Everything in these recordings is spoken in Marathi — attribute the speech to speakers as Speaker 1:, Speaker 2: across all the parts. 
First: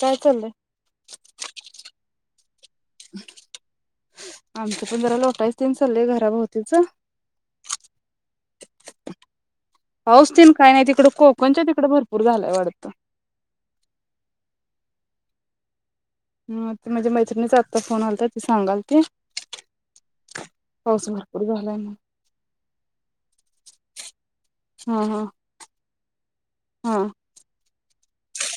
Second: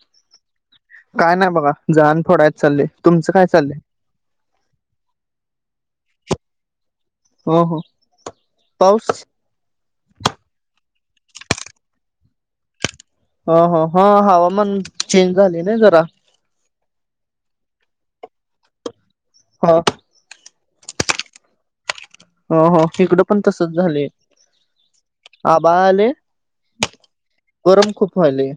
Speaker 1: काय चालंय?
Speaker 2: काय नाय बघा. जाळण फोडायच चालंय. तुमचं काय चालंय?
Speaker 1: आमच पण जरा लोटाय तेन चालय घराभोवतीच.
Speaker 2: हो हो. पाऊस?
Speaker 1: पाऊस तेन काय नाय. तिकडं कोकणच्या तिकडें भरपूर झालंय वाटतं.
Speaker 2: ह ह. हा हवामान चेंज झाले ना जरा.
Speaker 1: ह ते म्हणजे मैत्रिणीच आत्ता फोन आलता. ती सांगाल ती.
Speaker 2: ह.
Speaker 1: पाऊस भरपूर झालाय म
Speaker 2: हो हो. इकडं पण तसच झालंय.
Speaker 1: हा हा
Speaker 2: आभाळ आले.
Speaker 1: हा
Speaker 2: गरम खूप व्हायले.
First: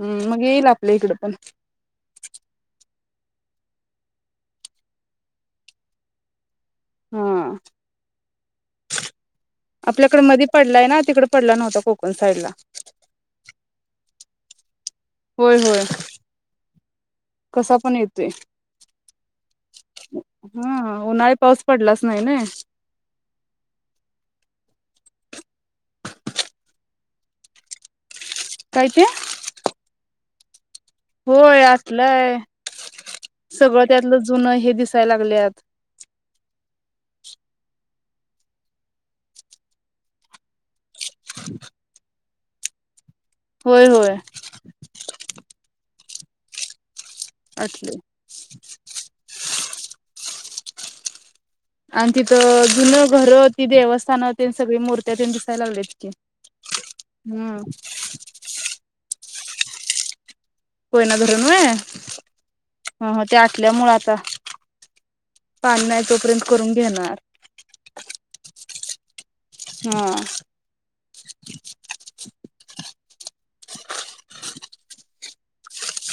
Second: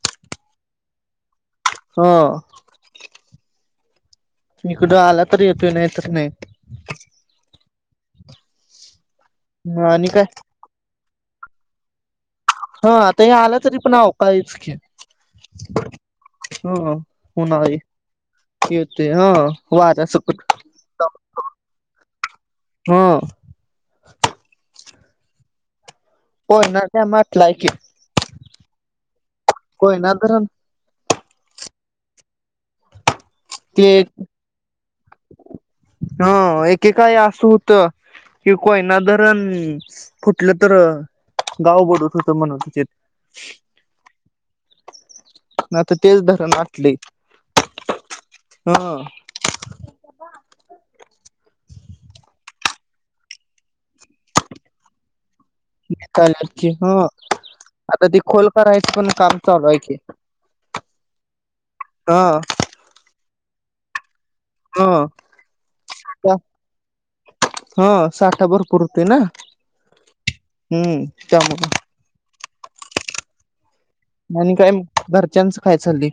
Speaker 1: हम्म, मग येईल आपल्या इकडं पण.
Speaker 2: ह. इकडं आला तर येतोय. नाही तर नाही.
Speaker 1: ह,
Speaker 2: नाही आणि
Speaker 1: आपल्याकड
Speaker 2: काय
Speaker 1: मधी पडलाय ना. तिकडे पडला नव्हता. कोकण साईड ला.
Speaker 2: ह, आता हे आला तरी पण अवकाळीच की.
Speaker 1: होय होय.
Speaker 2: हो
Speaker 1: कसा
Speaker 2: उन्हाळी.
Speaker 1: पण येतोय
Speaker 2: येतय ह. वाऱ्यासकट.
Speaker 1: हा उन्हाळी पाऊस पडलाच नाही ना
Speaker 2: [inaudible] ह. हो ना [unintelligible] म्हटलाय की,
Speaker 1: काय ते?
Speaker 2: कोयना धरण.
Speaker 1: होय. आतलंय सगळं
Speaker 2: ते
Speaker 1: त्यातलं जुनं हे दिसायला लागलेयात.
Speaker 2: हां. एकेकाळी अस होत. कि कोयना धरण फुटलं तर गाव बुडत होत म्हण. त-
Speaker 1: होय. होय.
Speaker 2: म आता तेच धरण आटलंय.
Speaker 1: आटलंय.
Speaker 2: हं.
Speaker 1: आणि तिथं जुने घर, ती देवस्थान तेन सगळी मूर्ती- त्या पण दिसायला लागल्यात की.
Speaker 2: चालची ह
Speaker 1: हम्म.
Speaker 2: आता ती खोल करायचं पण काम चालू आहे की.
Speaker 1: कोयना धरण होय? हं.
Speaker 2: हा
Speaker 1: हं. ते आटल्यामुळ आता.
Speaker 2: ह
Speaker 1: पाणी नाही तोपर्यंत करून घेणार.
Speaker 2: हां. साठा भरपूर होतोय ना?
Speaker 1: हां.
Speaker 2: हम्म. त्यामुळं. आणि काय नाही. घरच्यांच काय चाललंय?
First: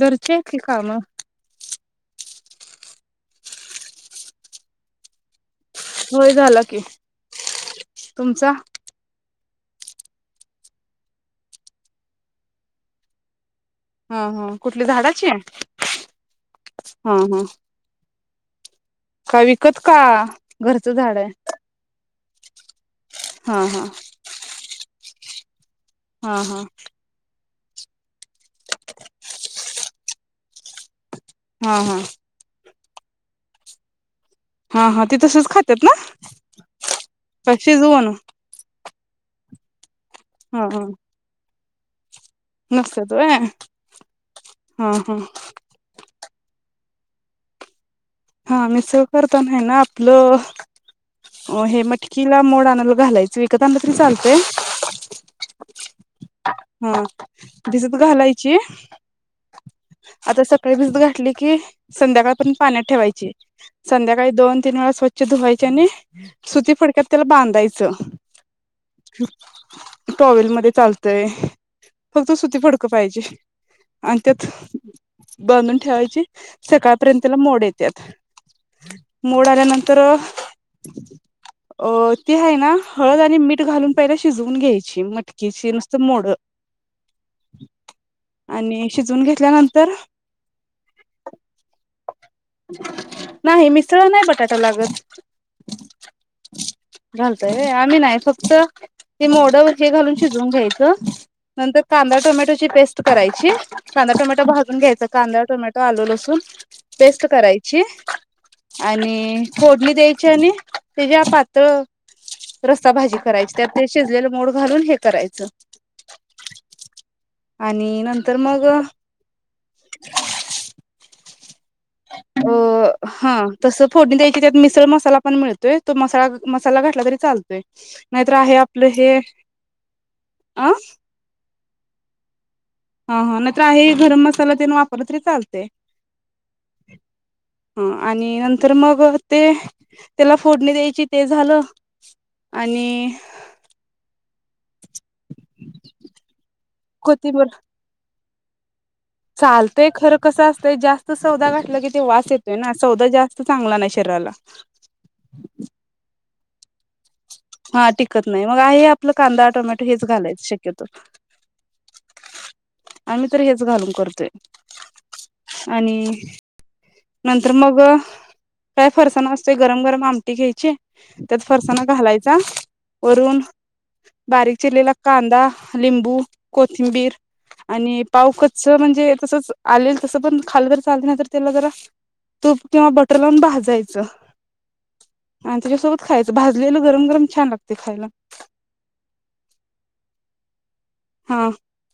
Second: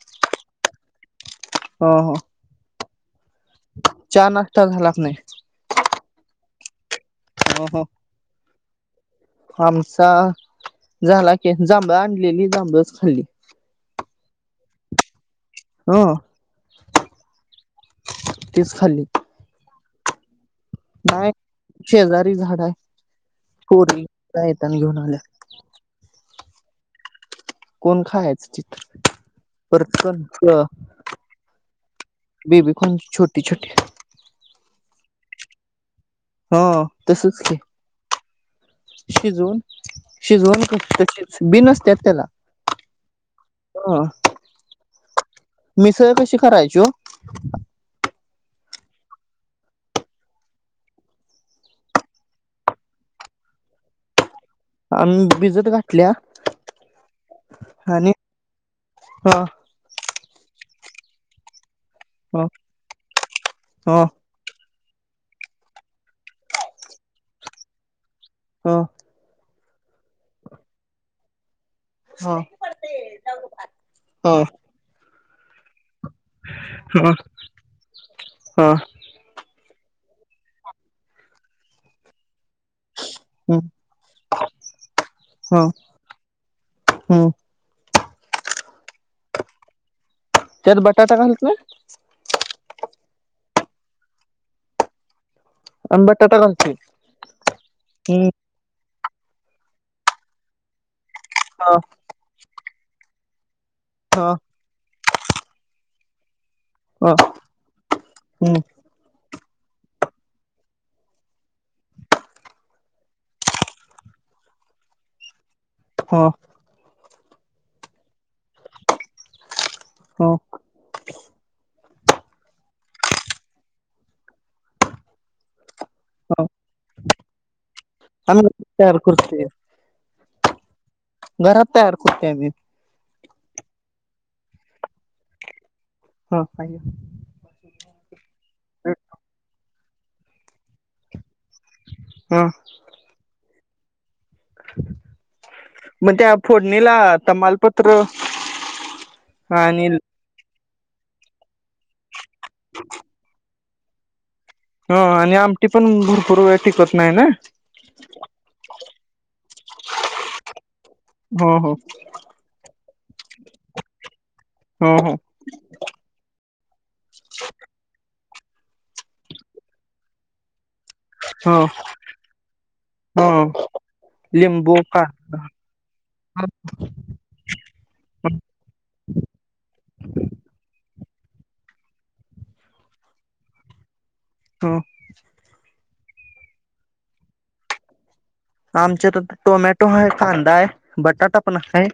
Speaker 1: घरची आहे की काम.
Speaker 2: हां. हां. चा नाश्ता झाला की नाही?
Speaker 1: होय. झाला की.
Speaker 2: हं. हं.
Speaker 1: तुमचा
Speaker 2: आमचा- झाला की. जांभळ आणलेली जांभळच खाल्ली.
Speaker 1: हा. हा. कुठली झाडाची?
Speaker 2: ह
Speaker 1: हां. हां.
Speaker 2: तीच खाल्ली.
Speaker 1: काय विकत का? घरचं झाड आहे
Speaker 2: नाय. शेजारी झाड आहे.
Speaker 1: हा हा
Speaker 2: पोरी येताना घेऊन आल्या.
Speaker 1: हां. हां.
Speaker 2: कोण खायाच चित्र? परत [unintelligible]
Speaker 1: हां. हां.
Speaker 2: बेबी कॉर्न छोटी छोटी.
Speaker 1: हां. हां. ते तसच खात्यात ना?
Speaker 2: हां. तसच
Speaker 1: का
Speaker 2: की
Speaker 1: शिजवून
Speaker 2: शिजवून? शिजवून
Speaker 1: हा हा
Speaker 2: [unintelligible] बी नसत्यात त्याला.
Speaker 1: नसतात होय.
Speaker 2: ह
Speaker 1: हां. हां.
Speaker 2: मिसळ कशी करायची ओ?
Speaker 1: हां. मिसळ करताना ए ना आपलं- अं हे मटकीला मोड आणाला घालायच. विकत आणलं तरी चालतंय.
Speaker 2: आम्ही भिजत घातल्या
Speaker 1: हं. भिजत
Speaker 2: आणि
Speaker 1: घालायची.
Speaker 2: ह
Speaker 1: आता सकाळी भिजत घातली की संध्याकाळ
Speaker 2: ह
Speaker 1: पर्यँत पाण्यात ठेवायची.
Speaker 2: ह
Speaker 1: संध्याकाळी दोन तीन वेळा स्वच्छ- धुवायची आणि सुती फडक्यात त्याला बांधायचं.
Speaker 2: हं.
Speaker 1: टॉवलमध्ये चालतय.
Speaker 2: ह
Speaker 1: फक्त
Speaker 2: ह
Speaker 1: सुती फडक पाहिजे आन त्यात बांधून ठेवायचे. सकाळ पर्यंतना मोड येत्यात.
Speaker 2: ह ह
Speaker 1: मोड आल्यानंतर अं ती हाय ना हळद आणि मिठ घालून पहिले शिजवून घ्यायची,
Speaker 2: ह
Speaker 1: मटकीची नुसती मोड.
Speaker 2: ह
Speaker 1: आणि शिजवून घेतल्यानंतर
Speaker 2: त्यात बटाटा घालत व्हय?
Speaker 1: नाही मिसळला नाही बटाटा लागत.
Speaker 2: आम्ही बटाटा घालतोय
Speaker 1: घलतोय रे आम्ही नाय
Speaker 2: हम्म
Speaker 1: फक्त ते मोड वर हे घालून शिजवून घ्यायचं
Speaker 2: ह
Speaker 1: नंतर कांदा, टोमॅटोची पेस्ट करायची कांदा-
Speaker 2: ह
Speaker 1: टोमॅटो भाजून घ्यायचा. कांदा, टोमॅटो, आल, लसून
Speaker 2: ह
Speaker 1: पेस्ट करायची
Speaker 2: हम्म
Speaker 1: आणि फोडणी द्यायची आणि त्या ज्या पातळ रस्सा भाजी करायची, त्यात ते शिजलेल मोड घालून हे करायचं.
Speaker 2: ह
Speaker 1: आणि नंतर मग
Speaker 2: हो.
Speaker 1: अं हं तसं फोडणी द्यायची, त्यात मिसळ मसाला पण मिळतोय. तो मसाळा-
Speaker 2: ह
Speaker 1: मसाला घातला तरी चालतोय, नाहीतर
Speaker 2: आम्ही
Speaker 1: आहे आपलं
Speaker 2: तयार
Speaker 1: हे
Speaker 2: करतोय
Speaker 1: आं?
Speaker 2: घरात तयार करतोय आम्ही.
Speaker 1: हं हं, नाहीतर हे गरम मसाला तेन वापरले तरी चालते.
Speaker 2: हो पाहिजे
Speaker 1: हं आणि नंतर मग ते त्याला फोडणी द्यायची ते झालं
Speaker 2: हा
Speaker 1: आणि
Speaker 2: मग त्या फोडणीला
Speaker 1: कोथिंबर
Speaker 2: तमालपत्र आणि
Speaker 1: चालतंय खरं, कसं असतंय जास्त सौदा घातलं की ते वास येतोय ना, सौदा जास्त चांगला नाही शरीराला.
Speaker 2: हं-हं, आणि आमटी पण भरपूर वेळा तिखट नाही ना?
Speaker 1: हा टिकत नाही, मग हे आपलं कांदा- टोमॅटो हेच घालायच शक्यतो.
Speaker 2: हो-हो.
Speaker 1: आम्ही तर हेच घालून करतोय,
Speaker 2: हो
Speaker 1: आणि नंतर मग काय फरसान असते गरम-गरम आमटी घ्यायचे त्यात
Speaker 2: हो
Speaker 1: फरसाणा घालायचा
Speaker 2: हो
Speaker 1: वरून
Speaker 2: हो
Speaker 1: बारीक
Speaker 2: लिंबू
Speaker 1: चिरलेला
Speaker 2: का
Speaker 1: कांदा, लिंबू, कोथिंबीर, आणि पाव कच्च म्हणजे तसच आलेल तसं पण खाल्लं तरी पण चालत नाही तर त्याला जरा तूप किंवा बटर लावून भाजायचं.
Speaker 2: हं.
Speaker 1: आन त्याच्यासोबत खायचं, भाजलेलं गरम-गरम छान लागते खायला.
Speaker 2: आमचे तर टोमॅटो हाय कांदा हाय बटाटा
Speaker 1: हा
Speaker 2: पण हाय,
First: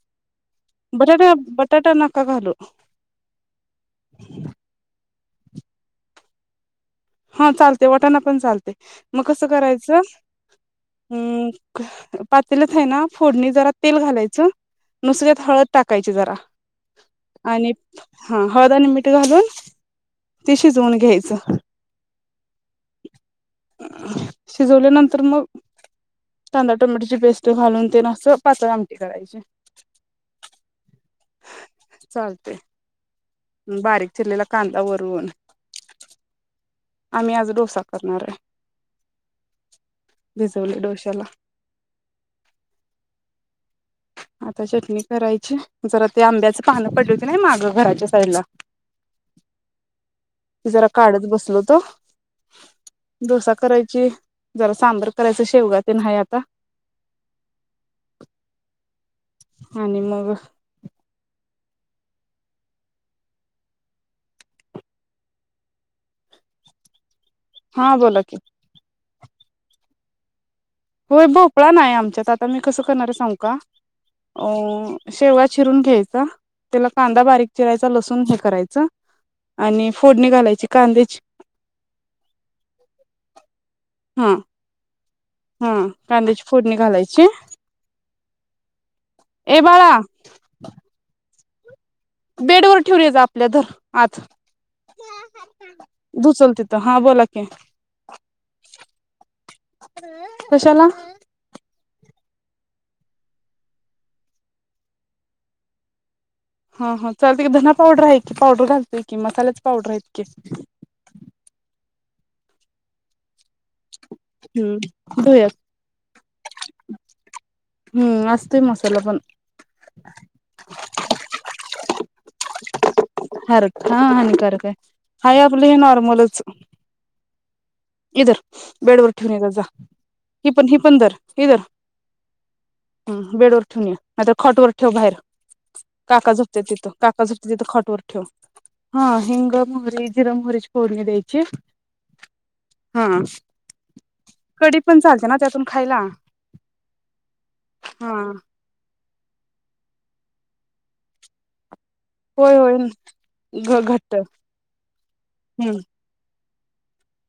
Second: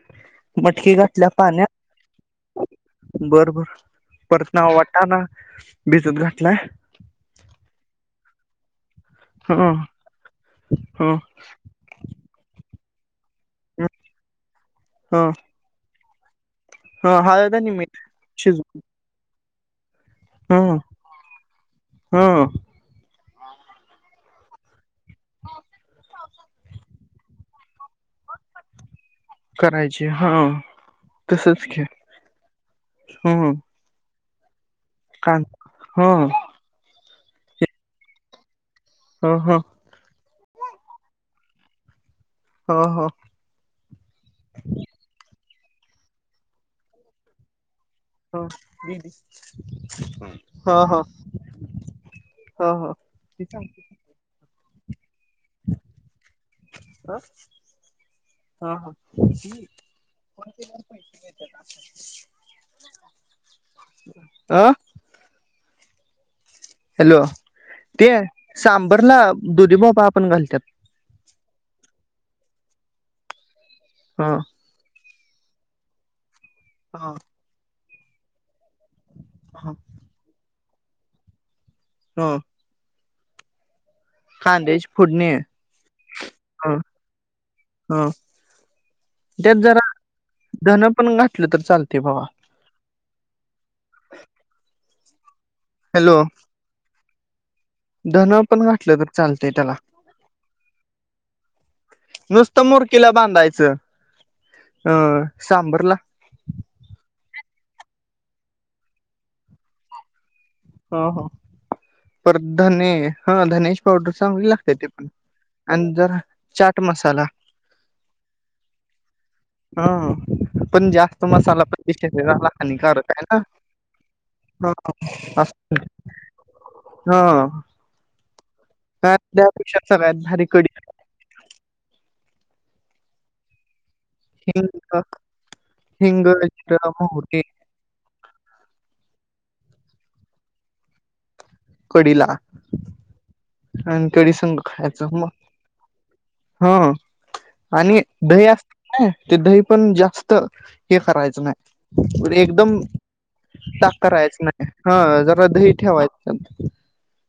Speaker 2: मटकी घातल्या
Speaker 1: बटाटा बटाटा नका घालू
Speaker 2: पाण्यात बरबर, परत ना वाटाना भिजूत घातलाय.
Speaker 1: हा चालते, वाटाणा पण चालते, मग कसं
Speaker 2: ह
Speaker 1: करायचं
Speaker 2: ह
Speaker 1: हम्म पातील्यात आहे ना फोडणी जरा तेल घालायचं
Speaker 2: ह
Speaker 1: दुसऱ्यात हळद टाकायची जरा
Speaker 2: ह हळद
Speaker 1: आणि
Speaker 2: मीठ
Speaker 1: हं
Speaker 2: शिजू
Speaker 1: हळद आणि मिठ ते घालून ते शिजवून घ्यायचं.
Speaker 2: हं.
Speaker 1: शिजवल्या नंतर मग कांदा, टोमॅटोची पेस्ट घालून ते नं आसं पातळ आमटी करायची.
Speaker 2: करायची, हां तसच की.
Speaker 1: चालतय.
Speaker 2: हम ह.
Speaker 1: बारीक चिरलेला कांदा वरून
Speaker 2: हं.
Speaker 1: आम्ही आज डोसा करणार हाय.
Speaker 2: हं हं.
Speaker 1: भिजवलय डोश्याला.
Speaker 2: हां हां.
Speaker 1: आता चटणी करायची, जरा ते आंब्याचं पानं पडली होती नाही मागं घराच्या साईडला
Speaker 2: ह
Speaker 1: ती
Speaker 2: हां
Speaker 1: जरा
Speaker 2: हां.
Speaker 1: काढत बसलो होतो डोसा करायची, जरा सांबर करायचं, शेवगा ते न हाय आता.
Speaker 2: ह हां हां.
Speaker 1: आणि मग
Speaker 2: आं? हॅलो.
Speaker 1: हा
Speaker 2: ते
Speaker 1: बोला की.
Speaker 2: सांबरला दुधीभोपळा पण घालत्यात.
Speaker 1: होय भोपळा नाही आमच्यात आता मी कसं करणार ये सांगू का?
Speaker 2: हां.
Speaker 1: अ शेवगा चिरून घ्यायचा, त्याला
Speaker 2: हा
Speaker 1: कांदा बारीक चिरायचा, लसूण हे कराय च
Speaker 2: हा
Speaker 1: आणि फोडणी घालायची कांद्याची.
Speaker 2: हं.
Speaker 1: हां.
Speaker 2: कांद्याची फोडणी?
Speaker 1: हं कांद्याची फोडणी घालायची
Speaker 2: हं
Speaker 1: ए
Speaker 2: त्यात जरा
Speaker 1: बाळा
Speaker 2: धन पण घातलं तर चालतय बघा. हॅलो
Speaker 1: हा बोला. की.
Speaker 2: धन पण घातल तर चालतय त्याला.
Speaker 1: कशाला
Speaker 2: नुसतं मुरकीला बांधायचं अ सांभरला.
Speaker 1: हं हं चालतय की धना पावडर आहे की, पावडर घालतोय की, मसाल्याच पावडर आहेत की.
Speaker 2: हं हं, परत धने हा धन्याची पावडर चांगली लागत्या ते पण,
Speaker 1: हम्म धुयात
Speaker 2: आणि जरा चाट मसाला
Speaker 1: हम्म असतय मसाला पण.
Speaker 2: हं, पण जास्त मसाला पण शरीराला हानिकारक आहे ना.
Speaker 1: हरक हा हानिकारक
Speaker 2: हा.
Speaker 1: हाय, हाय
Speaker 2: अस
Speaker 1: आपलं हे नॉर्मलच
Speaker 2: हा
Speaker 1: हे धर बेड वर
Speaker 2: काय
Speaker 1: ठेऊन ये जा जा,
Speaker 2: त्यापेक्षा सगळ्यात भारी
Speaker 1: हे पण
Speaker 2: कडी
Speaker 1: हे पण धर हे धर हां बेडवर ठेवून ये नाहीतर
Speaker 2: हिंग
Speaker 1: खाटवर ठेव बाहेर,
Speaker 2: हिंग,
Speaker 1: काका झोपतेत तिथं
Speaker 2: जिरं,
Speaker 1: काका
Speaker 2: मोहरी
Speaker 1: झोपतेत तिथं खाट वर. ठेव, हां हिंग, मोहरी, जिर मोहरीची फोडणी द्यायची
Speaker 2: कडीला
Speaker 1: हा
Speaker 2: आणि कडी संग
Speaker 1: पण
Speaker 2: खायच
Speaker 1: चालते
Speaker 2: मग,
Speaker 1: ना त्यातून खायला
Speaker 2: हं. आणि
Speaker 1: हा
Speaker 2: दही असत कणी ते दही पण जास्त हे करायचं नाही
Speaker 1: होय होय
Speaker 2: एकदम
Speaker 1: घ
Speaker 2: ताक
Speaker 1: घट्ट
Speaker 2: करायचं नाही, हा जरा दही
Speaker 1: हम्म
Speaker 2: ठेवायचं.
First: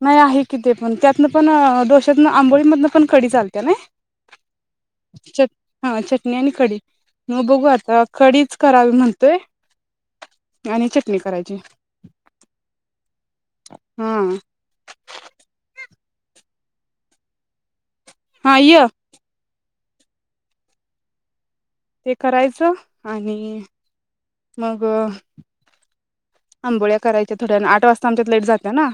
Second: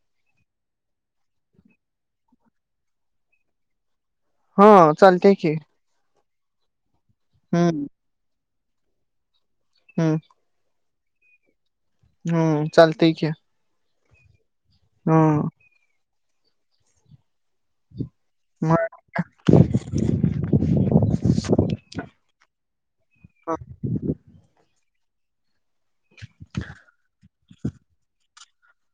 Speaker 1: नाही आहे कि ते पण त्यातनं पण डोश्यातनं आंबोळीमधनं पण कडी चालते नय.
Speaker 2: हा चालतेय की..
Speaker 1: हा चटणी आणि कडी म बघू
Speaker 2: हम्म
Speaker 1: आता कडीच करावी म्हणतोय.
Speaker 2: हम्म.
Speaker 1: आणि चटणी करायची.
Speaker 2: हम्म चालते कीय.
Speaker 1: हां.
Speaker 2: हां.
Speaker 1: हा
Speaker 2: म.
Speaker 1: य
Speaker 2: [inaudible]
Speaker 1: ते करायचं आणि मग आंबोळ्या कराच्या थोड्याने आठ वाजता आमच्यात लाईट जाते ना.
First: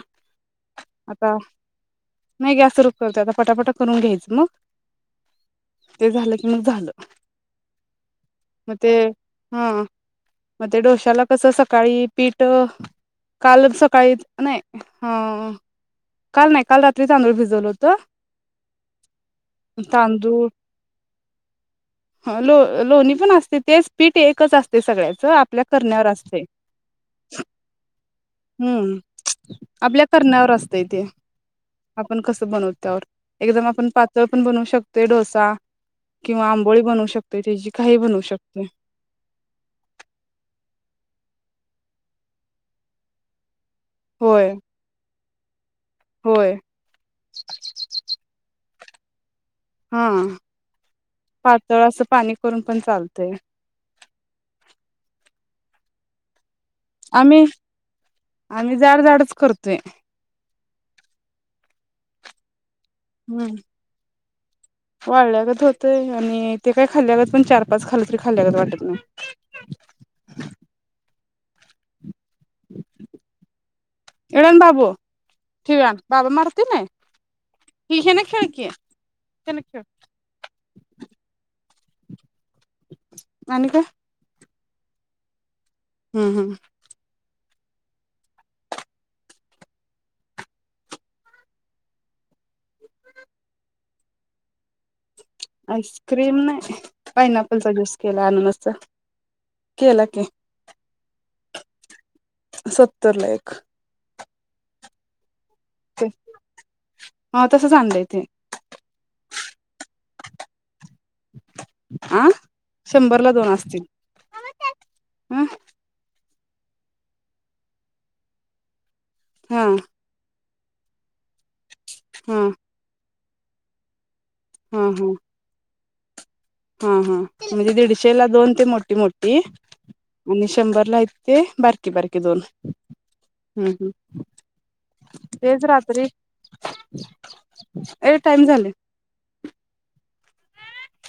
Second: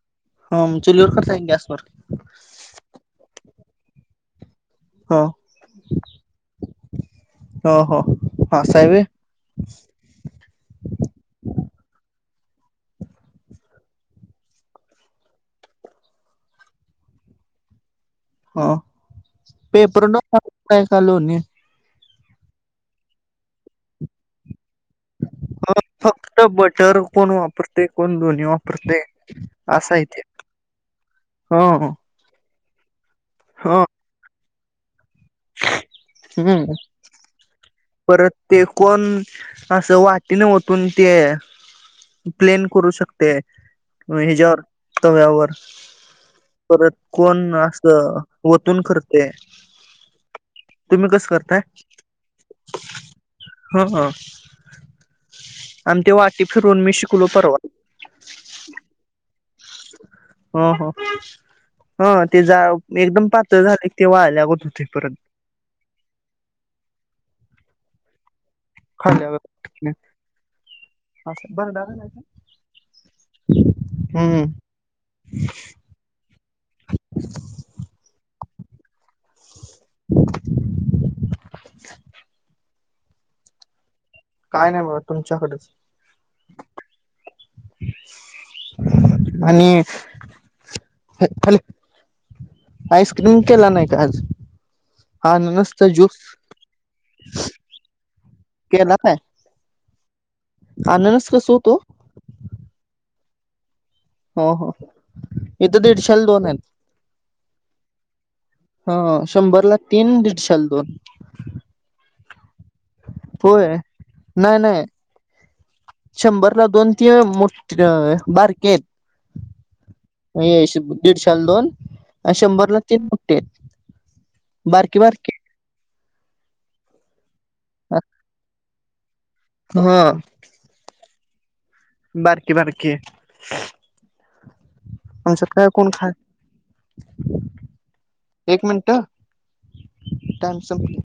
Speaker 2: हा मंग चुलीवर
Speaker 1: आता
Speaker 2: करताय की गॅसवर?
Speaker 1: नाही गॅस वर करते आता फटाफट करून घ्यायचं मग
Speaker 2: हो
Speaker 1: ते झालं की मग झालं
Speaker 2: हो हो हा
Speaker 1: म ते
Speaker 2: साहेब
Speaker 1: हा म ते डोश्याला कसं सकाळी पीठ कालच सकाळीत नाही हां. काल नाही काल रात्री तांदूळ भिजवलं होतं
Speaker 2: हा पेपर [inaudible] का लोणी?
Speaker 1: हा लो लोणी पण असते तेच पीठ एकच असते सगळ्याचं आ
Speaker 2: [unintelligible] फक्त बटर कोण वापरते कोण दोन्ही
Speaker 1: हम्म
Speaker 2: वापरते असा हाय
Speaker 1: आपल्या
Speaker 2: इथे हा.
Speaker 1: पण कसं बनवत्या वर एकदम आपण पातळ पण बनवू शक ते डोसा किंवा
Speaker 2: हम्म
Speaker 1: आंबोळी बनवू शकतोय तेजी काही बनवू
Speaker 2: परत ते
Speaker 1: शकते.
Speaker 2: कोण असं वाटीने ओतून ते प्लेन करू शकते म
Speaker 1: होय
Speaker 2: हेज्यावर तव्यावर.
Speaker 1: होय
Speaker 2: परत कोण असं ओतून करते.
Speaker 1: हा
Speaker 2: तुम्ही कसं करताय
Speaker 1: पातळ असं पाणी करून पण चालतंय.
Speaker 2: हा आणि ते वाटी फिरून मी शिकलो
Speaker 1: आम्ही
Speaker 2: परवा.
Speaker 1: आम्ही जाडजाडच करतोय.
Speaker 2: हा हा हा ते जा एकदम पातळ झाले ते वाळायला लागत होते परत.
Speaker 1: ल्यागत हो तय आणि ते काय खाल्यागत पण चार पाच खाल्लं तरी खाल्ल्यागत वाटत नाही
Speaker 2: खाल्यागत [unintelligible] असं. [inaudible] हम्म
Speaker 1: इकडं आण बाबू ठेवी आण. बाबा मारते नाय हिशेने खेळ कि [unintelligible] खेळ. आणि काय
Speaker 2: काय नाही बाबा तुमच्याकडेच.
Speaker 1: हम्म हम्म.
Speaker 2: [unintelligible] आणिये. [unintelligible] आईस्क्रीम केला नाही का आज? अननसचा ज्यूस
Speaker 1: आईस्क्रीम नाही पाइनापलचा ऍपलचा जूस केला अननसचा. केलं की.
Speaker 2: आननस कसं होतं, ओ?
Speaker 1: सत्तरला एक.
Speaker 2: हो हो, इथं दीडशाला दोन आहेत.
Speaker 1: सांगले ते.
Speaker 2: हा, शंभरला तीन, दीडशाला दोन.
Speaker 1: आ, शंभरला दोन
Speaker 2: होय
Speaker 1: असतील
Speaker 2: नाही नाही
Speaker 1: हं.
Speaker 2: शंभरला दोन तेय मोठ बारके आहेत.
Speaker 1: हां.
Speaker 2: ए श, दीडशाला दोन अ,
Speaker 1: हा
Speaker 2: शंभरला तीन पुटे. बारकी
Speaker 1: हा
Speaker 2: बारकी.
Speaker 1: हा हा, म्हणजे दीडशे ला दोन ते मोठी मोठी.
Speaker 2: हा.
Speaker 1: आणि शंभरला आहेत ते बारकी बारकी दोन, हम्म ह.
Speaker 2: आमच्यात
Speaker 1: तेच
Speaker 2: काय कोण
Speaker 1: रात्री
Speaker 2: खात
Speaker 1: ए टाइम झाले.
Speaker 2: टाईम संपले.